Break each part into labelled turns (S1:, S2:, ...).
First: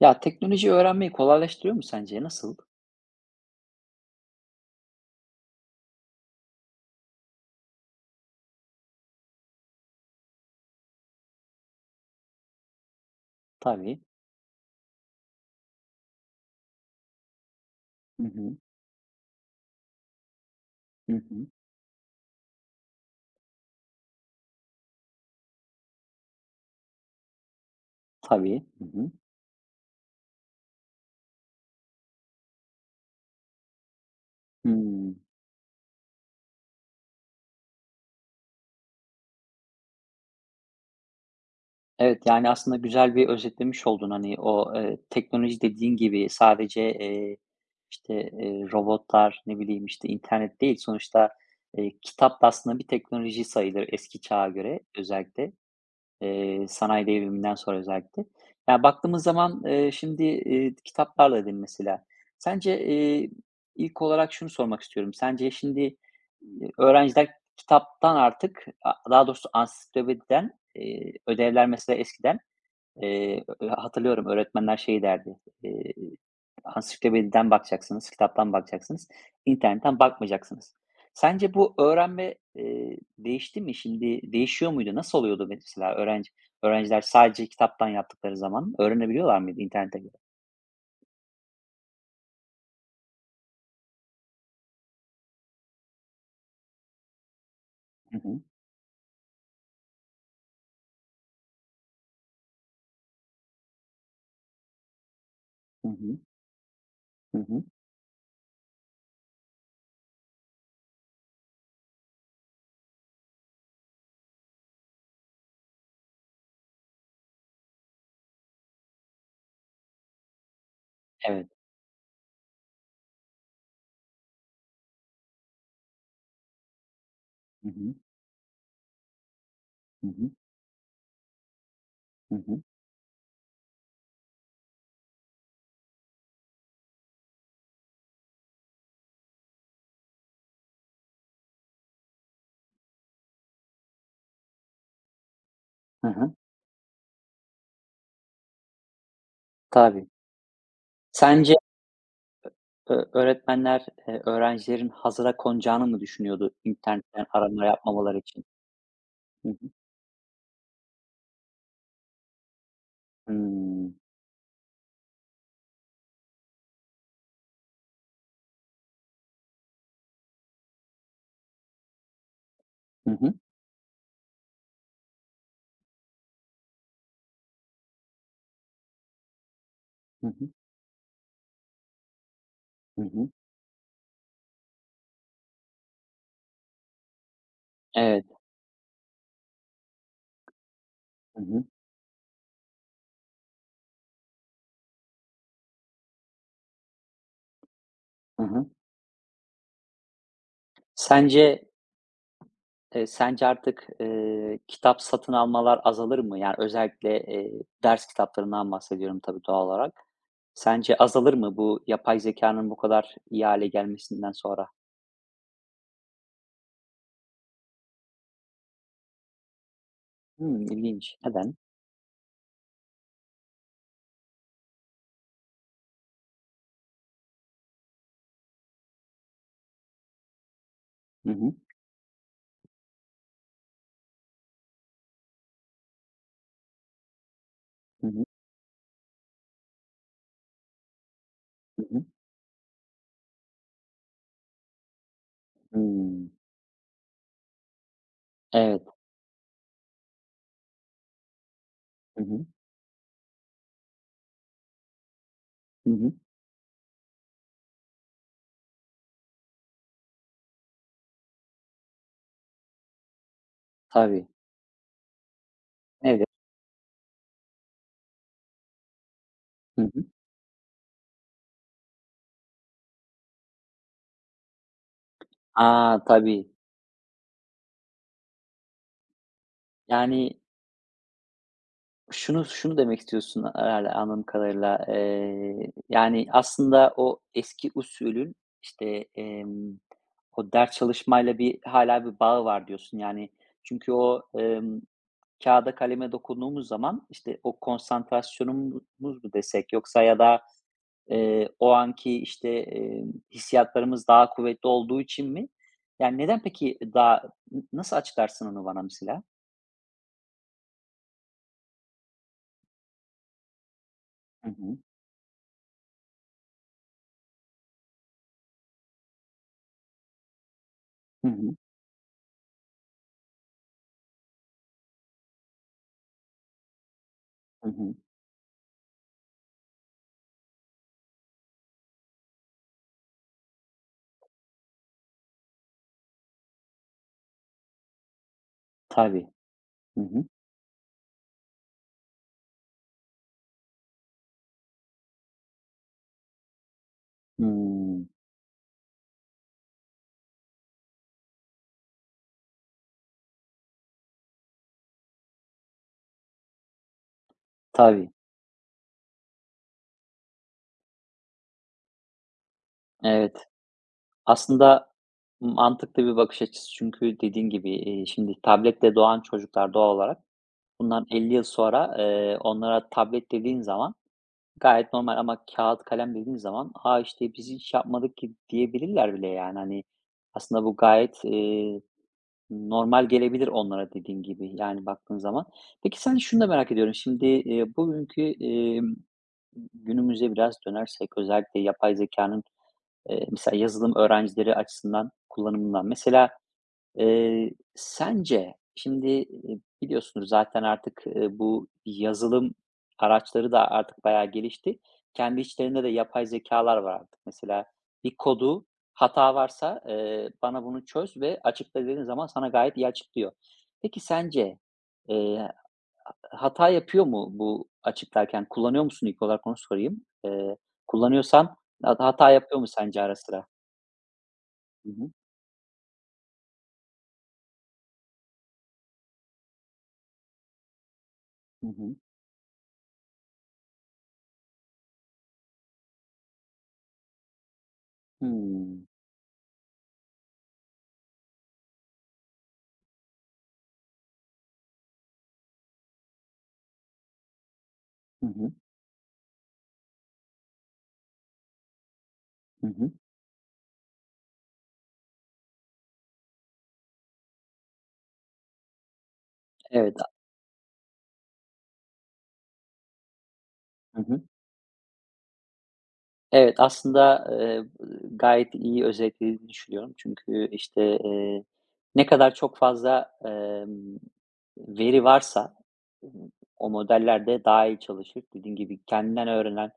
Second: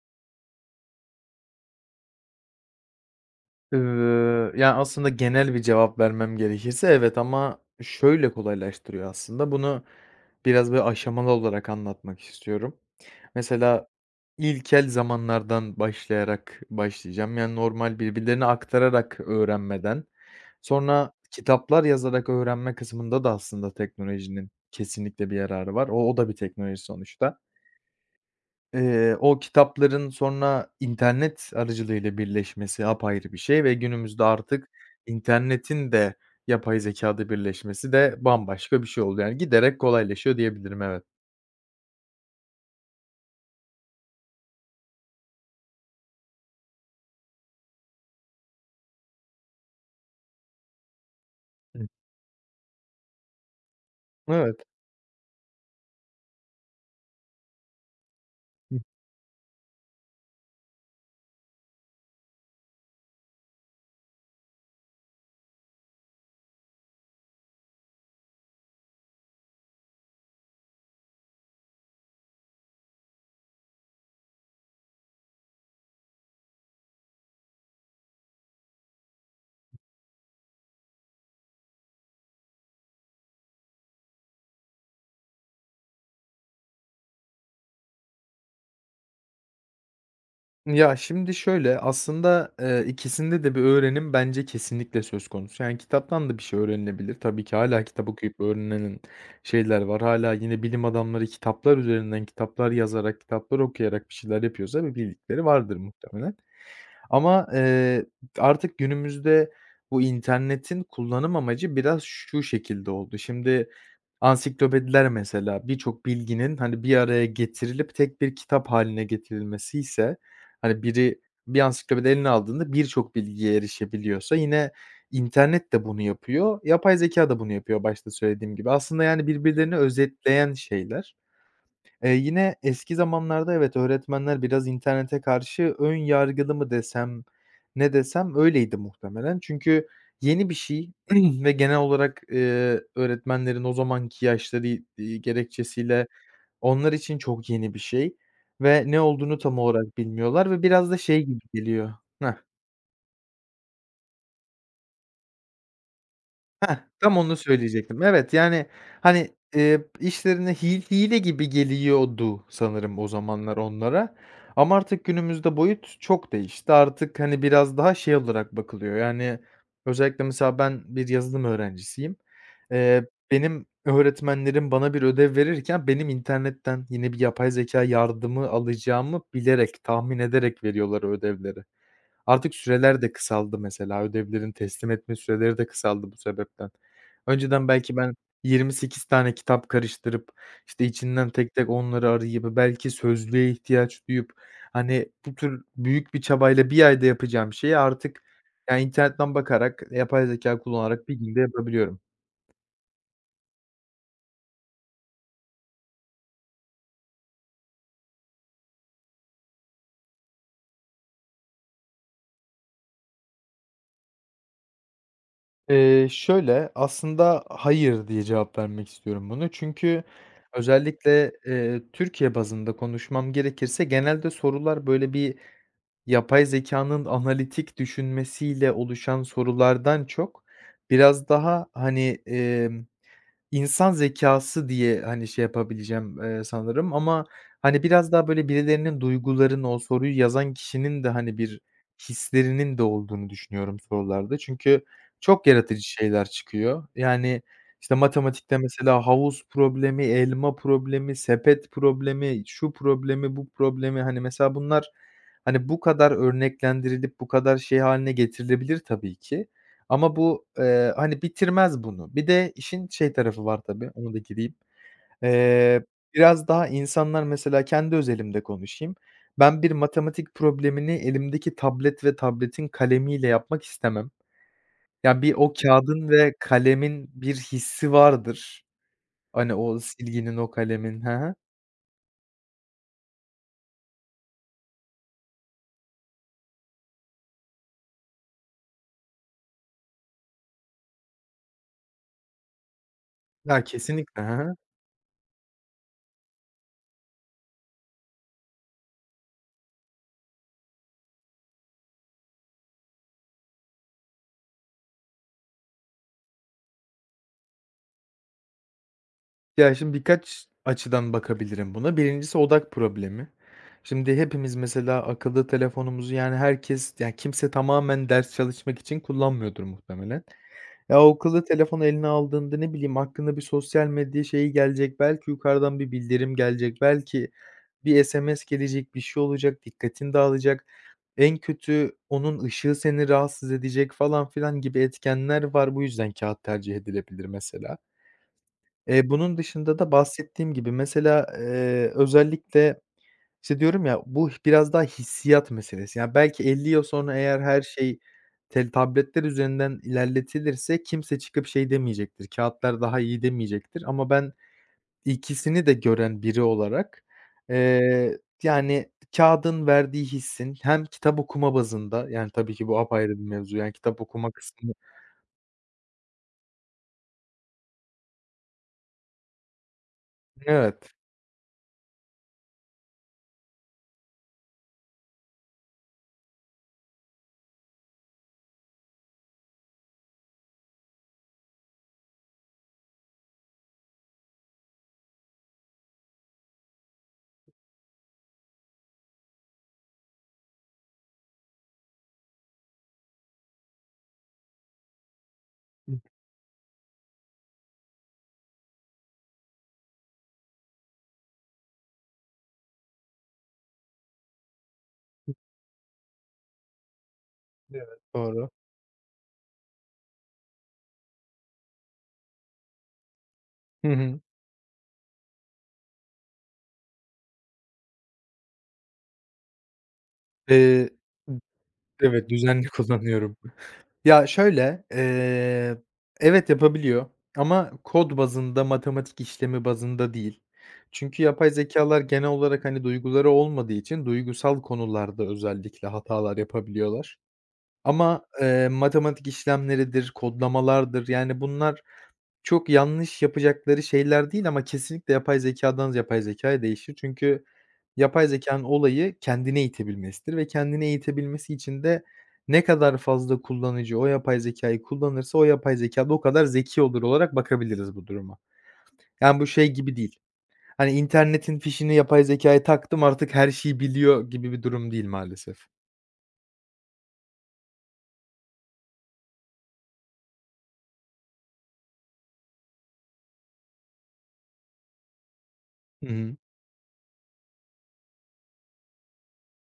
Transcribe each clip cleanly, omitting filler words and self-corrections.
S1: Ya, teknoloji öğrenmeyi kolaylaştırıyor mu sence? Nasıl?
S2: Ya, aslında genel bir cevap vermem gerekirse evet ama şöyle kolaylaştırıyor aslında. Bunu biraz böyle aşamalı olarak anlatmak istiyorum. Mesela
S1: Tabii.
S2: ilkel zamanlardan başlayarak başlayacağım. Yani normal
S1: Hı
S2: birbirlerine
S1: hı.
S2: aktararak öğrenmeden, sonra
S1: Hı hı.
S2: kitaplar yazarak öğrenme kısmında da aslında teknolojinin kesinlikle bir yararı var. O da bir teknoloji sonuçta.
S1: Tabii. Hı hı.
S2: O kitapların sonra internet aracılığıyla birleşmesi apayrı bir şey ve günümüzde artık
S1: Hımm.
S2: internetin de yapay zekâda birleşmesi de bambaşka bir şey oldu. Yani giderek kolaylaşıyor diyebilirim, evet.
S1: Evet, yani, aslında güzel bir özetlemiş oldun. Hani, o, teknoloji dediğin gibi sadece, işte, robotlar, ne bileyim, işte, internet değil. Sonuçta,
S2: Hıh.
S1: kitap da aslında bir teknoloji sayılır eski çağa
S2: Evet.
S1: göre özellikle. Sanayi devriminden sonra özellikle.
S2: Hı.
S1: Ya, baktığımız zaman, şimdi, kitaplarla dedin mesela. Sence, ilk olarak şunu sormak istiyorum. Sence şimdi, öğrenciler kitaptan artık daha doğrusu ansiklopediden, ödevler mesela eskiden. Hatırlıyorum, öğretmenler şey derdi, eee, ansiklopediden bakacaksınız, kitaptan bakacaksınız, internetten bakmayacaksınız. Sence bu öğrenme, değişti mi? Şimdi değişiyor muydu? Nasıl oluyordu mesela öğrenciler sadece kitaptan yaptıkları zaman öğrenebiliyorlar mıydı internete göre?
S2: Ya, şimdi şöyle, aslında, ikisinde de bir öğrenim bence kesinlikle söz konusu. Yani kitaptan da bir şey öğrenilebilir. Tabii ki hâlâ kitap
S1: Hı
S2: okuyup
S1: hı.
S2: öğrenilen şeyler var. Hâlâ yine bilim adamları kitaplar üzerinden, kitaplar yazarak, kitaplar okuyarak bir şeyler yapıyorsa bir bildikleri vardır
S1: Hı hı.
S2: muhtemelen.
S1: Hı
S2: Ama,
S1: hı.
S2: artık günümüzde bu internetin kullanım amacı biraz şu şekilde oldu. Şimdi ansiklopediler mesela birçok bilginin, hani, bir araya getirilip tek bir kitap haline getirilmesi ise hani, biri
S1: Evet.
S2: bir ansiklopedi eline aldığında birçok bilgiye erişebiliyorsa yine internet de bunu yapıyor, yapay zeka da bunu
S1: Hı
S2: yapıyor
S1: hı.
S2: başta söylediğim gibi. Aslında, yani, birbirlerini
S1: Hı hı.
S2: özetleyen şeyler.
S1: Hı
S2: Yine
S1: hı.
S2: eski zamanlarda evet, öğretmenler biraz internete karşı ön yargılı mı desem, ne desem öyleydi muhtemelen. Çünkü yeni bir şey ve genel olarak, öğretmenlerin o zamanki yaşları, gerekçesiyle
S1: Hı hı.
S2: onlar için çok yeni bir şey ve ne olduğunu tam olarak
S1: Tabii.
S2: bilmiyorlar ve biraz da şey gibi
S1: Sence
S2: geliyor. Heh.
S1: öğretmenler, öğrencilerin hazıra konacağını mı düşünüyordu
S2: Heh, tam
S1: internetten
S2: onu
S1: arama
S2: söyleyecektim.
S1: yapmamaları
S2: Evet,
S1: için?
S2: yani, hani, işlerine hile gibi geliyordu sanırım o zamanlar
S1: Hımm.
S2: onlara ama artık günümüzde boyut çok değişti. Artık, hani, biraz daha şey olarak bakılıyor, yani, özellikle mesela ben bir yazılım öğrencisiyim. Eee,
S1: Hı hı.
S2: Benim öğretmenlerim bana bir ödev verirken benim internetten yine bir yapay zeka yardımı alacağımı bilerek, tahmin
S1: Hı hı.
S2: ederek veriyorlar o ödevleri. Artık süreler
S1: Hı
S2: de
S1: hı.
S2: kısaldı mesela. Ödevlerin teslim etme süreleri de kısaldı bu sebepten. Önceden belki ben
S1: Evet.
S2: 28 tane kitap karıştırıp, işte, içinden
S1: Hı
S2: tek
S1: hı.
S2: tek onları arayıp, belki sözlüğe ihtiyaç duyup, hani, bu tür büyük bir çabayla bir ayda yapacağım şeyi artık,
S1: Hı hı.
S2: ya, internetten bakarak, yapay zekâ kullanarak bir
S1: Sence,
S2: günde yapabiliyorum.
S1: sence artık, kitap satın almalar azalır mı? Yani özellikle, ders kitaplarından bahsediyorum, tabii, doğal olarak. Sence azalır mı bu yapay zekânın bu kadar iyi hâle gelmesinden sonra?
S2: Şöyle, aslında hayır diye cevap vermek istiyorum bunu. Çünkü
S1: Hımm, ilginç.
S2: özellikle,
S1: Neden?
S2: Türkiye bazında konuşmam gerekirse genelde sorular böyle bir yapay zeka'nın analitik düşünmesiyle oluşan sorulardan çok biraz
S1: Hı hı.
S2: daha, hani, İnsan zekası diye, hani, şey yapabileceğim, sanırım ama, hani,
S1: Hı
S2: biraz
S1: hı.
S2: daha böyle birilerinin duygularının, o soruyu yazan kişinin de, hani, bir
S1: Hı hı.
S2: hislerinin de olduğunu düşünüyorum sorularda. Çünkü çok yaratıcı şeyler
S1: Hımm.
S2: çıkıyor. Yani, işte, matematikte
S1: Evet.
S2: mesela havuz problemi, elma problemi, sepet
S1: Hı
S2: problemi,
S1: hı.
S2: şu problemi, bu problemi, hani, mesela bunlar, hani, bu
S1: Hı
S2: kadar
S1: hı.
S2: örneklendirilip bu kadar şey haline getirilebilir tabii ki ama bu, hani, bitirmez bunu. Bir de işin şey tarafı var tabii. Onu da
S1: Tabii.
S2: gireyim. Eee,
S1: Evet.
S2: Biraz daha insanlar mesela kendi özelimde konuşayım. Ben bir
S1: Hı hı.
S2: matematik problemini elimdeki tablet ve tabletin kalemiyle yapmak istemem. Ya, bir o
S1: A,
S2: kâğıdın ve
S1: tabii.
S2: kalemin bir hissi vardır. Hani, o silginin,
S1: Yani,
S2: o kalemin. Hı hı.
S1: şunu demek istiyorsun herhâlde, anladığım kadarıyla. Yani, aslında o eski usulün, işte, o ders çalışmayla bir hâlâ bir bağı var diyorsun. Yani,
S2: Ya,
S1: çünkü
S2: kesinlikle.
S1: o,
S2: Hı hı.
S1: kâğıda kaleme dokunduğumuz zaman, işte, o konsantrasyonumuz mu desek, yoksa ya da, o anki, işte, hissiyatlarımız daha kuvvetli olduğu için mi? Yani, neden peki daha nasıl açıklarsın onu bana mesela?
S2: Ya, şimdi birkaç açıdan bakabilirim buna. Birincisi odak problemi. Şimdi
S1: Hı
S2: hepimiz
S1: hı.
S2: mesela akıllı telefonumuzu, yani, herkes, yani kimse tamamen ders çalışmak için kullanmıyordur muhtemelen. Ya, o
S1: Hı
S2: akıllı
S1: hı.
S2: telefonu eline aldığında, ne bileyim, aklına bir sosyal medya şeyi gelecek, belki yukarıdan bir bildirim gelecek, belki
S1: Hı hı.
S2: bir SMS gelecek, bir şey olacak, dikkatin dağılacak. En kötü onun ışığı seni rahatsız edecek falan filan gibi etkenler var. Bu yüzden kağıt tercih edilebilir mesela.
S1: Tabii.
S2: Bunun dışında da
S1: Hı hı.
S2: bahsettiğim gibi mesela, özellikle, işte, diyorum ya, bu biraz daha hissiyat meselesi. Yani, belki 50 yıl sonra eğer her şey
S1: Hımm.
S2: tel tabletler üzerinden ilerletilirse kimse çıkıp şey demeyecektir, kâğıtlar daha iyi demeyecektir ama ben ikisini de gören biri olarak,
S1: Tabii,
S2: yani, kâğıdın verdiği hissin hem kitap okuma bazında, yani, tabii ki bu apayrı bir
S1: evet.
S2: mevzu, yani, kitap okuma kısmı.
S1: Aslında mantıklı bir bakış açısı, çünkü dediğin gibi, şimdi tabletle doğan çocuklar doğal olarak
S2: Evet.
S1: bundan 50 yıl sonra, onlara tablet dediğin zaman gayet normal, ama kâğıt kalem dediğin zaman, "A, işte, biz hiç yapmadık ki." diyebilirler bile, yani, hani, aslında bu gayet, normal gelebilir onlara, dediğin gibi, yani, baktığın zaman. Peki, sen, şunu da merak ediyorum. Şimdi, bugünkü, günümüze biraz dönersek, özellikle yapay zekânın. Mesela yazılım öğrencileri açısından kullanımından.
S2: Hı.
S1: Mesela, sence şimdi, biliyorsunuz zaten artık, bu yazılım araçları da artık bayağı gelişti. Kendi içlerinde de yapay zekalar var artık. Mesela
S2: Evet,
S1: bir
S2: doğru.
S1: kodu, hata varsa, "Bana bunu çöz ve açıkla." dediğin zaman sana gayet iyi açıklıyor.
S2: Hı
S1: Peki
S2: hı.
S1: sence, eee, hata yapıyor mu bu açıklarken? Kullanıyor musun? İlk olarak onu sorayım.
S2: Eee
S1: Kullanıyorsan,
S2: Evet,
S1: hata yapıyor mu
S2: düzenli
S1: sence ara
S2: kullanıyorum.
S1: sıra?
S2: Ya, şöyle,
S1: Hı hı.
S2: evet, yapabiliyor ama kod bazında, matematik işlemi bazında değil. Çünkü yapay
S1: Hı hı.
S2: zekâlar genel olarak, hani, duyguları olmadığı için duygusal konularda özellikle hatalar yapabiliyorlar. Ama,
S1: Hımm.
S2: matematik işlemleridir, kodlamalardır, yani bunlar çok yanlış yapacakları şeyler değil ama kesinlikle yapay zekâdan yapay zekâya değişir. Çünkü yapay
S1: Hı hı.
S2: zekânın olayı kendini eğitebilmesidir ve kendini eğitebilmesi için de ne
S1: Hı hı.
S2: kadar fazla kullanıcı o yapay zekâyı kullanırsa o yapay zekâ da o kadar zeki olur olarak bakabiliriz bu duruma. Yani bu şey
S1: Evet.
S2: gibi değil. Hani internetin fişini yapay zekâya taktım artık her şeyi
S1: Hı hı.
S2: biliyor gibi bir durum değil maalesef.
S1: Evet, aslında, gayet iyi özetlediğini düşünüyorum. Çünkü, işte, ne kadar çok fazla, veri varsa,
S2: Hı
S1: ımm,
S2: hı.
S1: o modeller de daha iyi çalışır. Dediğin gibi kendinden öğrenen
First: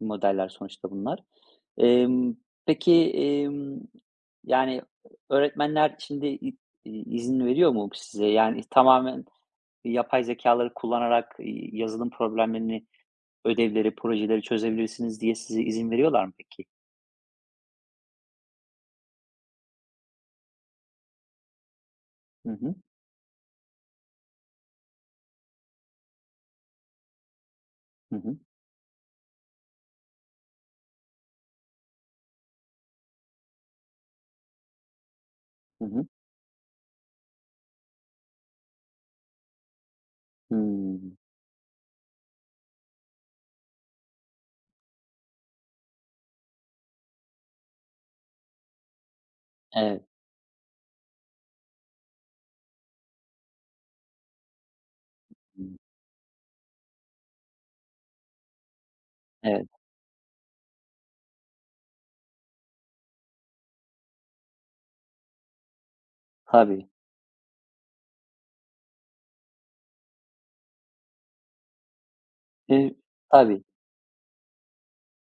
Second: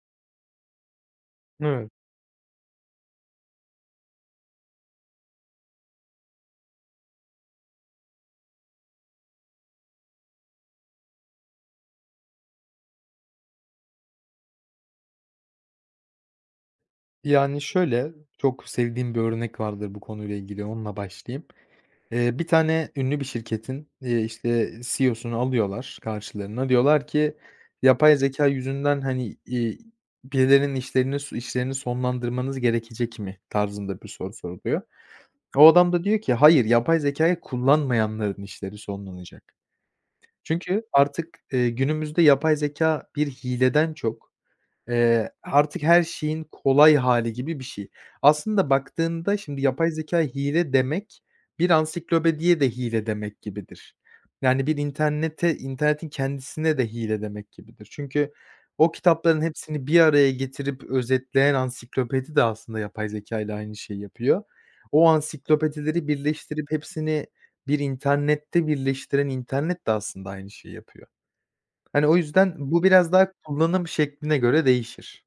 S1: modeller sonuçta bunlar.
S2: Evet.
S1: Emm, peki, yani, öğretmenler şimdi izin veriyor mu size? Yani, tamamen yapay zekaları kullanarak, yazılım problemlerini, ödevleri, projeleri çözebilirsiniz diye size izin veriyorlar mı peki?
S2: Yani, şöyle, çok sevdiğim bir örnek vardır bu konuyla ilgili, onunla başlayayım. Bir
S1: Hı hı.
S2: tane ünlü bir şirketin, işte, CEO'sunu alıyorlar karşılarına. Diyorlar ki,
S1: Hı
S2: "Yapay
S1: hı.
S2: zeka yüzünden, hani, birilerinin işlerini sonlandırmanız gerekecek mi?" tarzında bir soru soruluyor. O
S1: Hı
S2: adam da
S1: hı.
S2: diyor ki, "Hayır, yapay zekâyı kullanmayanların işleri sonlanacak." Çünkü
S1: Hımm.
S2: artık, günümüzde yapay zeka bir hileden çok artık her şeyin kolay hali gibi bir şey. Aslında baktığında şimdi yapay
S1: Evet.
S2: zekâ hile demek, bir ansiklopediye de hile demek gibidir. Yani bir internete
S1: Hımm.
S2: internetin kendisine de hile demek gibidir. Çünkü o kitapların
S1: Evet.
S2: hepsini bir araya getirip özetleyen ansiklopedi de aslında yapay zekâyla aynı şeyi yapıyor. O ansiklopedileri birleştirip
S1: Tabii.
S2: hepsini bir internette birleştiren internet de aslında aynı şeyi yapıyor. Hani, o yüzden bu
S1: Eee,
S2: biraz daha
S1: tabii.
S2: kullanım şekline göre değişir.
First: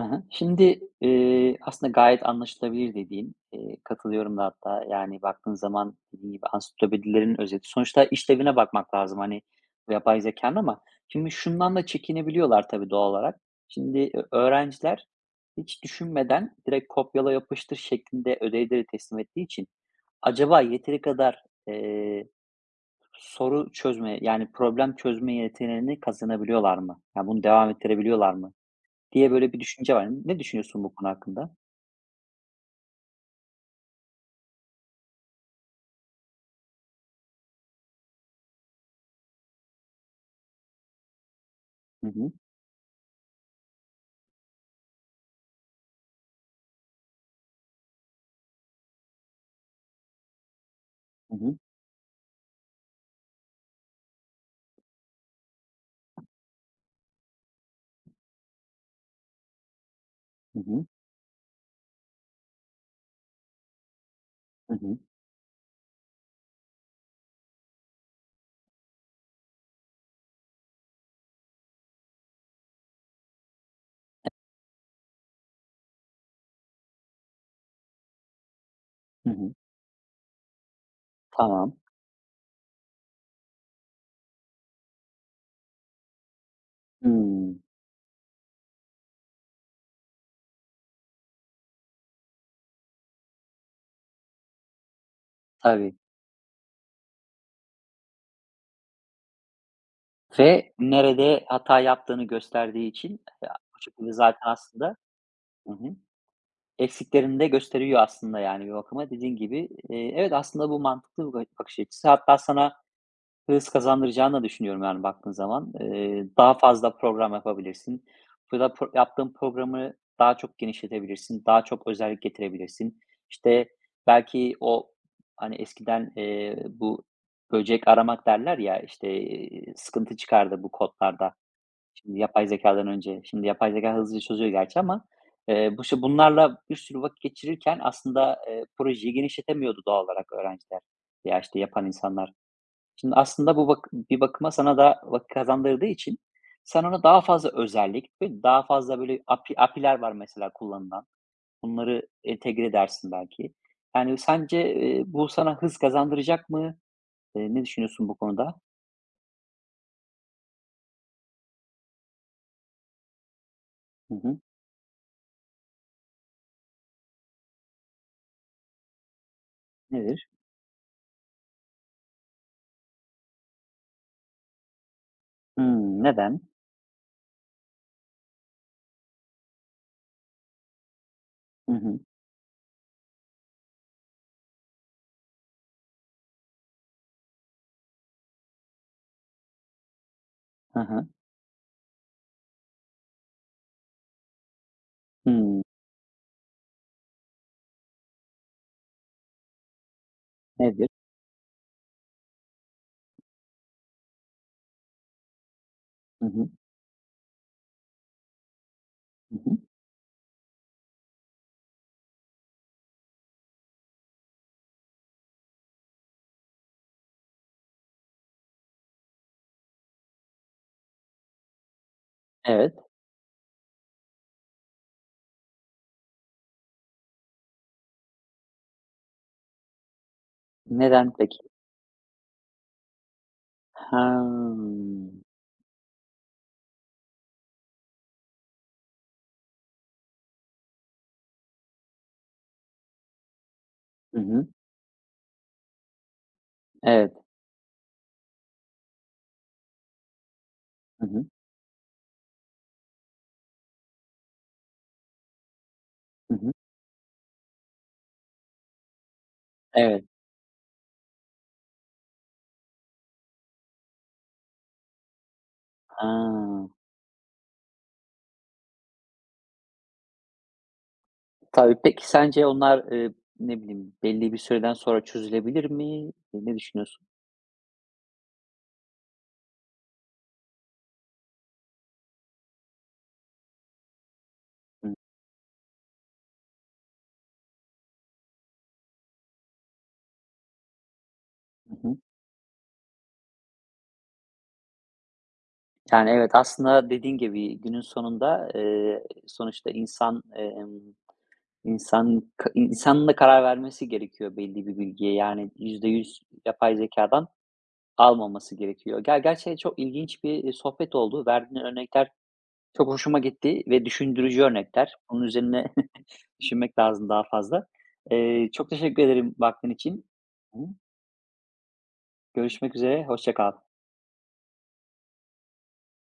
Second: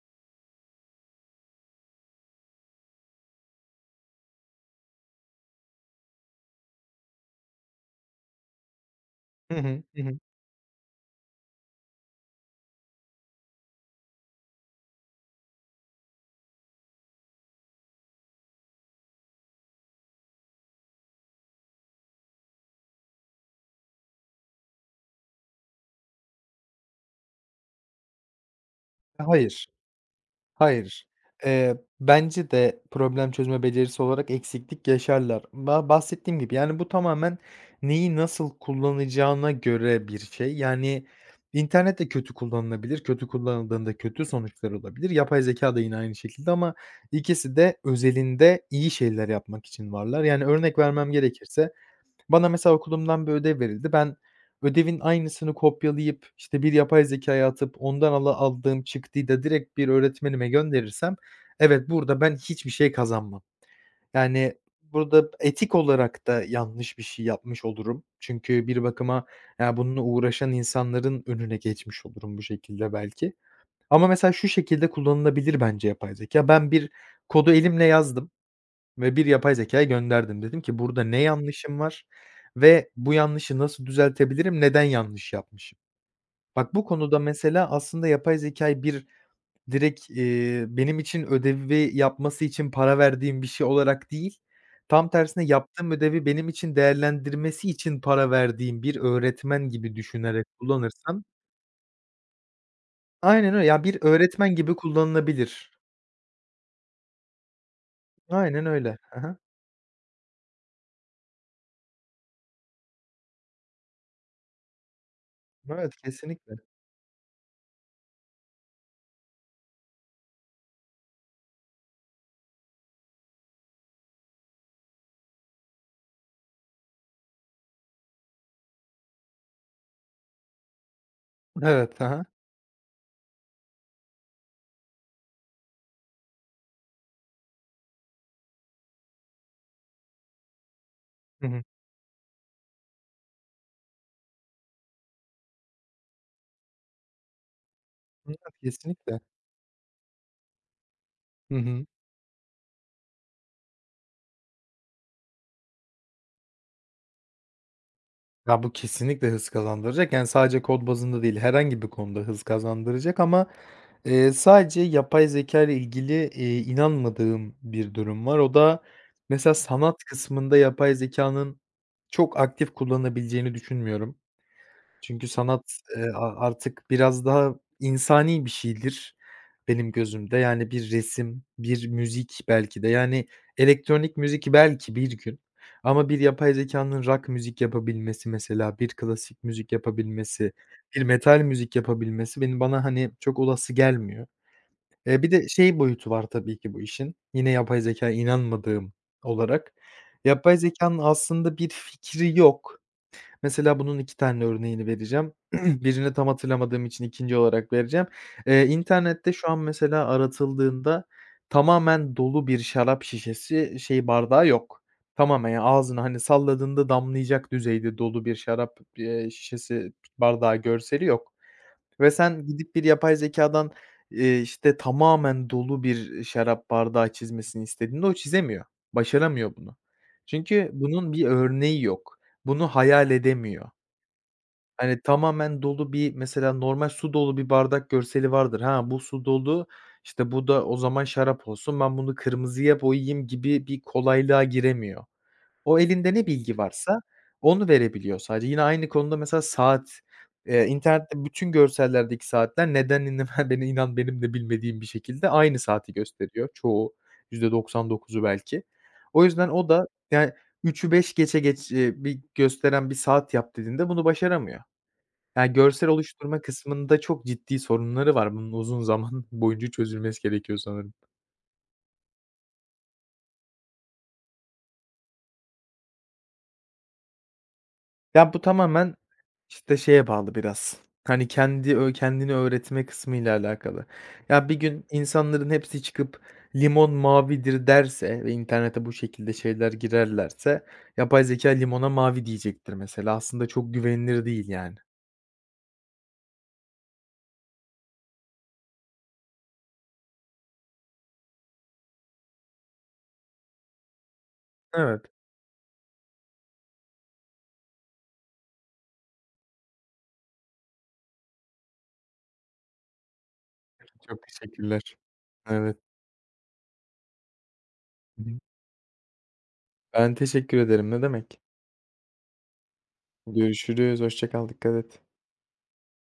S1: Hı hı. Şimdi, aslında gayet anlaşılabilir dediğin, katılıyorum da hatta. Yani baktığın zaman dediğin gibi ansiklopedilerin özeti. Sonuçta işlevine bakmak lazım, hani,
S2: Hı hı.
S1: bu
S2: Hı hı.
S1: yapay zekânın, ama şimdi şundan da çekinebiliyorlar, tabii, doğal olarak. Şimdi öğrenciler hiç düşünmeden, direkt kopyala yapıştır şeklinde ödevleri teslim ettiği için, acaba yeteri kadar, soru çözme, yani problem çözme yeteneğini kazanabiliyorlar mı? Ya, bunu devam ettirebiliyorlar mı diye böyle bir
S2: Hayır,
S1: düşünce var. Ne düşünüyorsun bu
S2: hayır.
S1: konu hakkında?
S2: Bence de problem çözme becerisi olarak eksiklik yaşarlar. Bahsettiğim gibi, yani, bu tamamen neyi nasıl kullanacağına göre bir şey. Yani, internet de
S1: Hı hı.
S2: kötü kullanılabilir, kötü kullanıldığında kötü sonuçlar olabilir. Yapay zeka da yine aynı şekilde ama ikisi de özelinde iyi şeyler yapmak için varlar. Yani, örnek vermem
S1: Hı hı.
S2: gerekirse. Bana mesela okulumdan bir ödev verildi. Ben ödevin aynısını kopyalayıp, işte, bir yapay zekâya atıp ondan aldığım çıktıyı da direkt bir öğretmenime
S1: Hı hı.
S2: gönderirsem, evet, burada ben hiçbir şey kazanmam. Yani,
S1: Hı hı.
S2: burada etik olarak da yanlış bir şey yapmış olurum. Çünkü bir bakıma, ya, bununla uğraşan insanların önüne geçmiş olurum bu şekilde belki. Ama mesela şu şekilde kullanılabilir bence yapay zekâ. Ben bir kodu elimle yazdım. Ve bir
S1: Hı
S2: yapay
S1: hı.
S2: zekaya gönderdim. Dedim ki burada ne
S1: Tamam.
S2: yanlışım var ve bu yanlışı nasıl düzeltebilirim, neden yanlış yapmışım? Bak bu konuda
S1: Hımm.
S2: mesela aslında yapay zekâyı bir direkt, benim için ödevi yapması için para verdiğim bir şey olarak değil, tam tersine yaptığım
S1: Tabii,
S2: ödevi benim için değerlendirmesi için para verdiğim bir öğretmen gibi düşünerek
S1: ve
S2: kullanırsam.
S1: nerede hata yaptığını gösterdiği için,
S2: Aynen
S1: ya,
S2: öyle.
S1: o
S2: Ya, bir
S1: şekilde zaten
S2: öğretmen gibi
S1: aslında.
S2: kullanılabilir.
S1: Hı hı. Eksiklerini de gösteriyor aslında,
S2: Aynen
S1: yani bir
S2: öyle.
S1: bakıma
S2: Hı.
S1: dediğin gibi. Evet, aslında bu mantıklı bir bakış açısı. Hatta sana hız kazandıracağını da düşünüyorum, yani baktığın zaman.
S2: Evet,
S1: Daha
S2: kesinlikle.
S1: fazla program yapabilirsin. Bu da yaptığın programı daha çok genişletebilirsin, daha çok özellik getirebilirsin. İşte, belki o, hani, eskiden, bu böcek aramak derler ya, işte, sıkıntı çıkardı bu kodlarda,
S2: Evet, hı
S1: şimdi
S2: hı.
S1: yapay zekâdan önce. Şimdi yapay zeka hızlıca çözüyor gerçi, ama, bu işte, bunlarla bir sürü vakit geçirirken aslında, projeyi genişletemiyordu doğal olarak öğrenciler, ya
S2: Hı
S1: işte,
S2: hı.
S1: yapan insanlar. Şimdi aslında bu, bak, bir bakıma sana da vakit kazandırdığı için sen ona daha fazla özellik
S2: Evet,
S1: ve daha fazla
S2: kesinlikle.
S1: böyle API API'ler var mesela, kullanılan.
S2: Hı hı.
S1: Bunları entegre edersin belki. Yani sence, bu sana hız kazandıracak mı? Ne düşünüyorsun bu konuda?
S2: Ya, bu kesinlikle hız kazandıracak. Yani, sadece kod bazında değil, herhangi bir konuda hız kazandıracak ama,
S1: Hı hı.
S2: sadece yapay zeka ile ilgili, inanmadığım bir durum var. O da mesela sanat
S1: Nedir?
S2: kısmında yapay zeka'nın çok aktif kullanabileceğini düşünmüyorum. Çünkü sanat,
S1: Hımm, neden?
S2: artık biraz daha insani bir şeydir benim gözümde. Yani bir resim,
S1: Hı
S2: bir
S1: hı.
S2: müzik belki de. Yani elektronik müzik belki bir gün ama bir yapay zekanın rock müzik yapabilmesi mesela, bir klasik müzik yapabilmesi,
S1: Hı
S2: bir
S1: hı.
S2: metal müzik yapabilmesi benim bana, hani, çok olası gelmiyor. Bir de
S1: Hımm.
S2: şey boyutu var tabii ki bu işin, yine yapay zeka inanmadığım olarak. Yapay
S1: Nedir?
S2: zekânın aslında bir fikri yok. Mesela bunun 2 tane örneğini vereceğim. Birini
S1: Hı
S2: tam
S1: hı.
S2: hatırlamadığım için ikinci olarak vereceğim. İnternette
S1: Hı
S2: şu
S1: hı.
S2: an mesela aratıldığında tamamen dolu bir şarap şişesi, şey, bardağı yok. Tamamen, yani, ağzına, hani, salladığında damlayacak düzeyde dolu bir şarap, şişesi bardağı görseli yok ve sen gidip bir
S1: Evet.
S2: yapay zeka'dan işte, tamamen dolu bir şarap bardağı çizmesini istediğinde o çizemiyor. Başaramıyor bunu. Çünkü
S1: Neden
S2: bunun bir
S1: peki?
S2: örneği yok. Bunu hayal edemiyor.
S1: Ha.
S2: Hani, tamamen dolu bir mesela normal su dolu bir bardak görseli vardır. Ha, bu su dolu, işte, bu da o zaman şarap olsun, ben bunu kırmızıya boyayayım gibi bir
S1: Hı
S2: kolaylığa
S1: hı.
S2: giremiyor. O elinde ne bilgi varsa
S1: Evet.
S2: onu verebiliyor sadece. Yine aynı konuda mesela saat,
S1: Hı
S2: internette
S1: hı.
S2: bütün görsellerdeki saatler neden inan benim de bilmediğim bir şekilde aynı saati
S1: Hı
S2: gösteriyor
S1: hı.
S2: çoğu, %99'u belki. O yüzden o da
S1: Evet.
S2: yani üçü beş geçe geç bir gösteren bir saat yap dediğinde bunu başaramıyor. Ya, görsel
S1: Ha.
S2: oluşturma kısmında çok ciddi sorunları var. Bunun uzun zaman boyunca çözülmesi gerekiyor sanırım.
S1: Tabii. Peki sence onlar, ne bileyim, belli bir süreden sonra çözülebilir mi? E, ne düşünüyorsun?
S2: Ya, bu tamamen, işte, şeye bağlı biraz, hani, kendi kendini öğretme kısmıyla alakalı. Ya, bir gün
S1: Hı
S2: insanların hepsi çıkıp "Limon mavidir." derse ve internete bu şekilde şeyler girerlerse yapay zeka limona
S1: hı.
S2: mavi diyecektir mesela. Aslında çok güvenilir değil yani.
S1: Yani, evet, aslında dediğin gibi günün sonunda, sonuçta insanın da karar vermesi gerekiyor belli bir
S2: Evet,
S1: bilgiye. Yani %100 yapay zekâdan almaması gerekiyor. Gerçekten çok ilginç bir, sohbet oldu. Verdiğin örnekler çok hoşuma gitti ve
S2: çok
S1: düşündürücü
S2: teşekkürler.
S1: örnekler. Bunun üzerine
S2: Evet.
S1: düşünmek lazım daha fazla.
S2: Hı hı.
S1: Çok teşekkür ederim vaktin için.
S2: Ben teşekkür
S1: Hı.
S2: ederim, ne demek.
S1: Görüşmek üzere, hoşça kal.
S2: Görüşürüz, hoşça kal, dikkat et.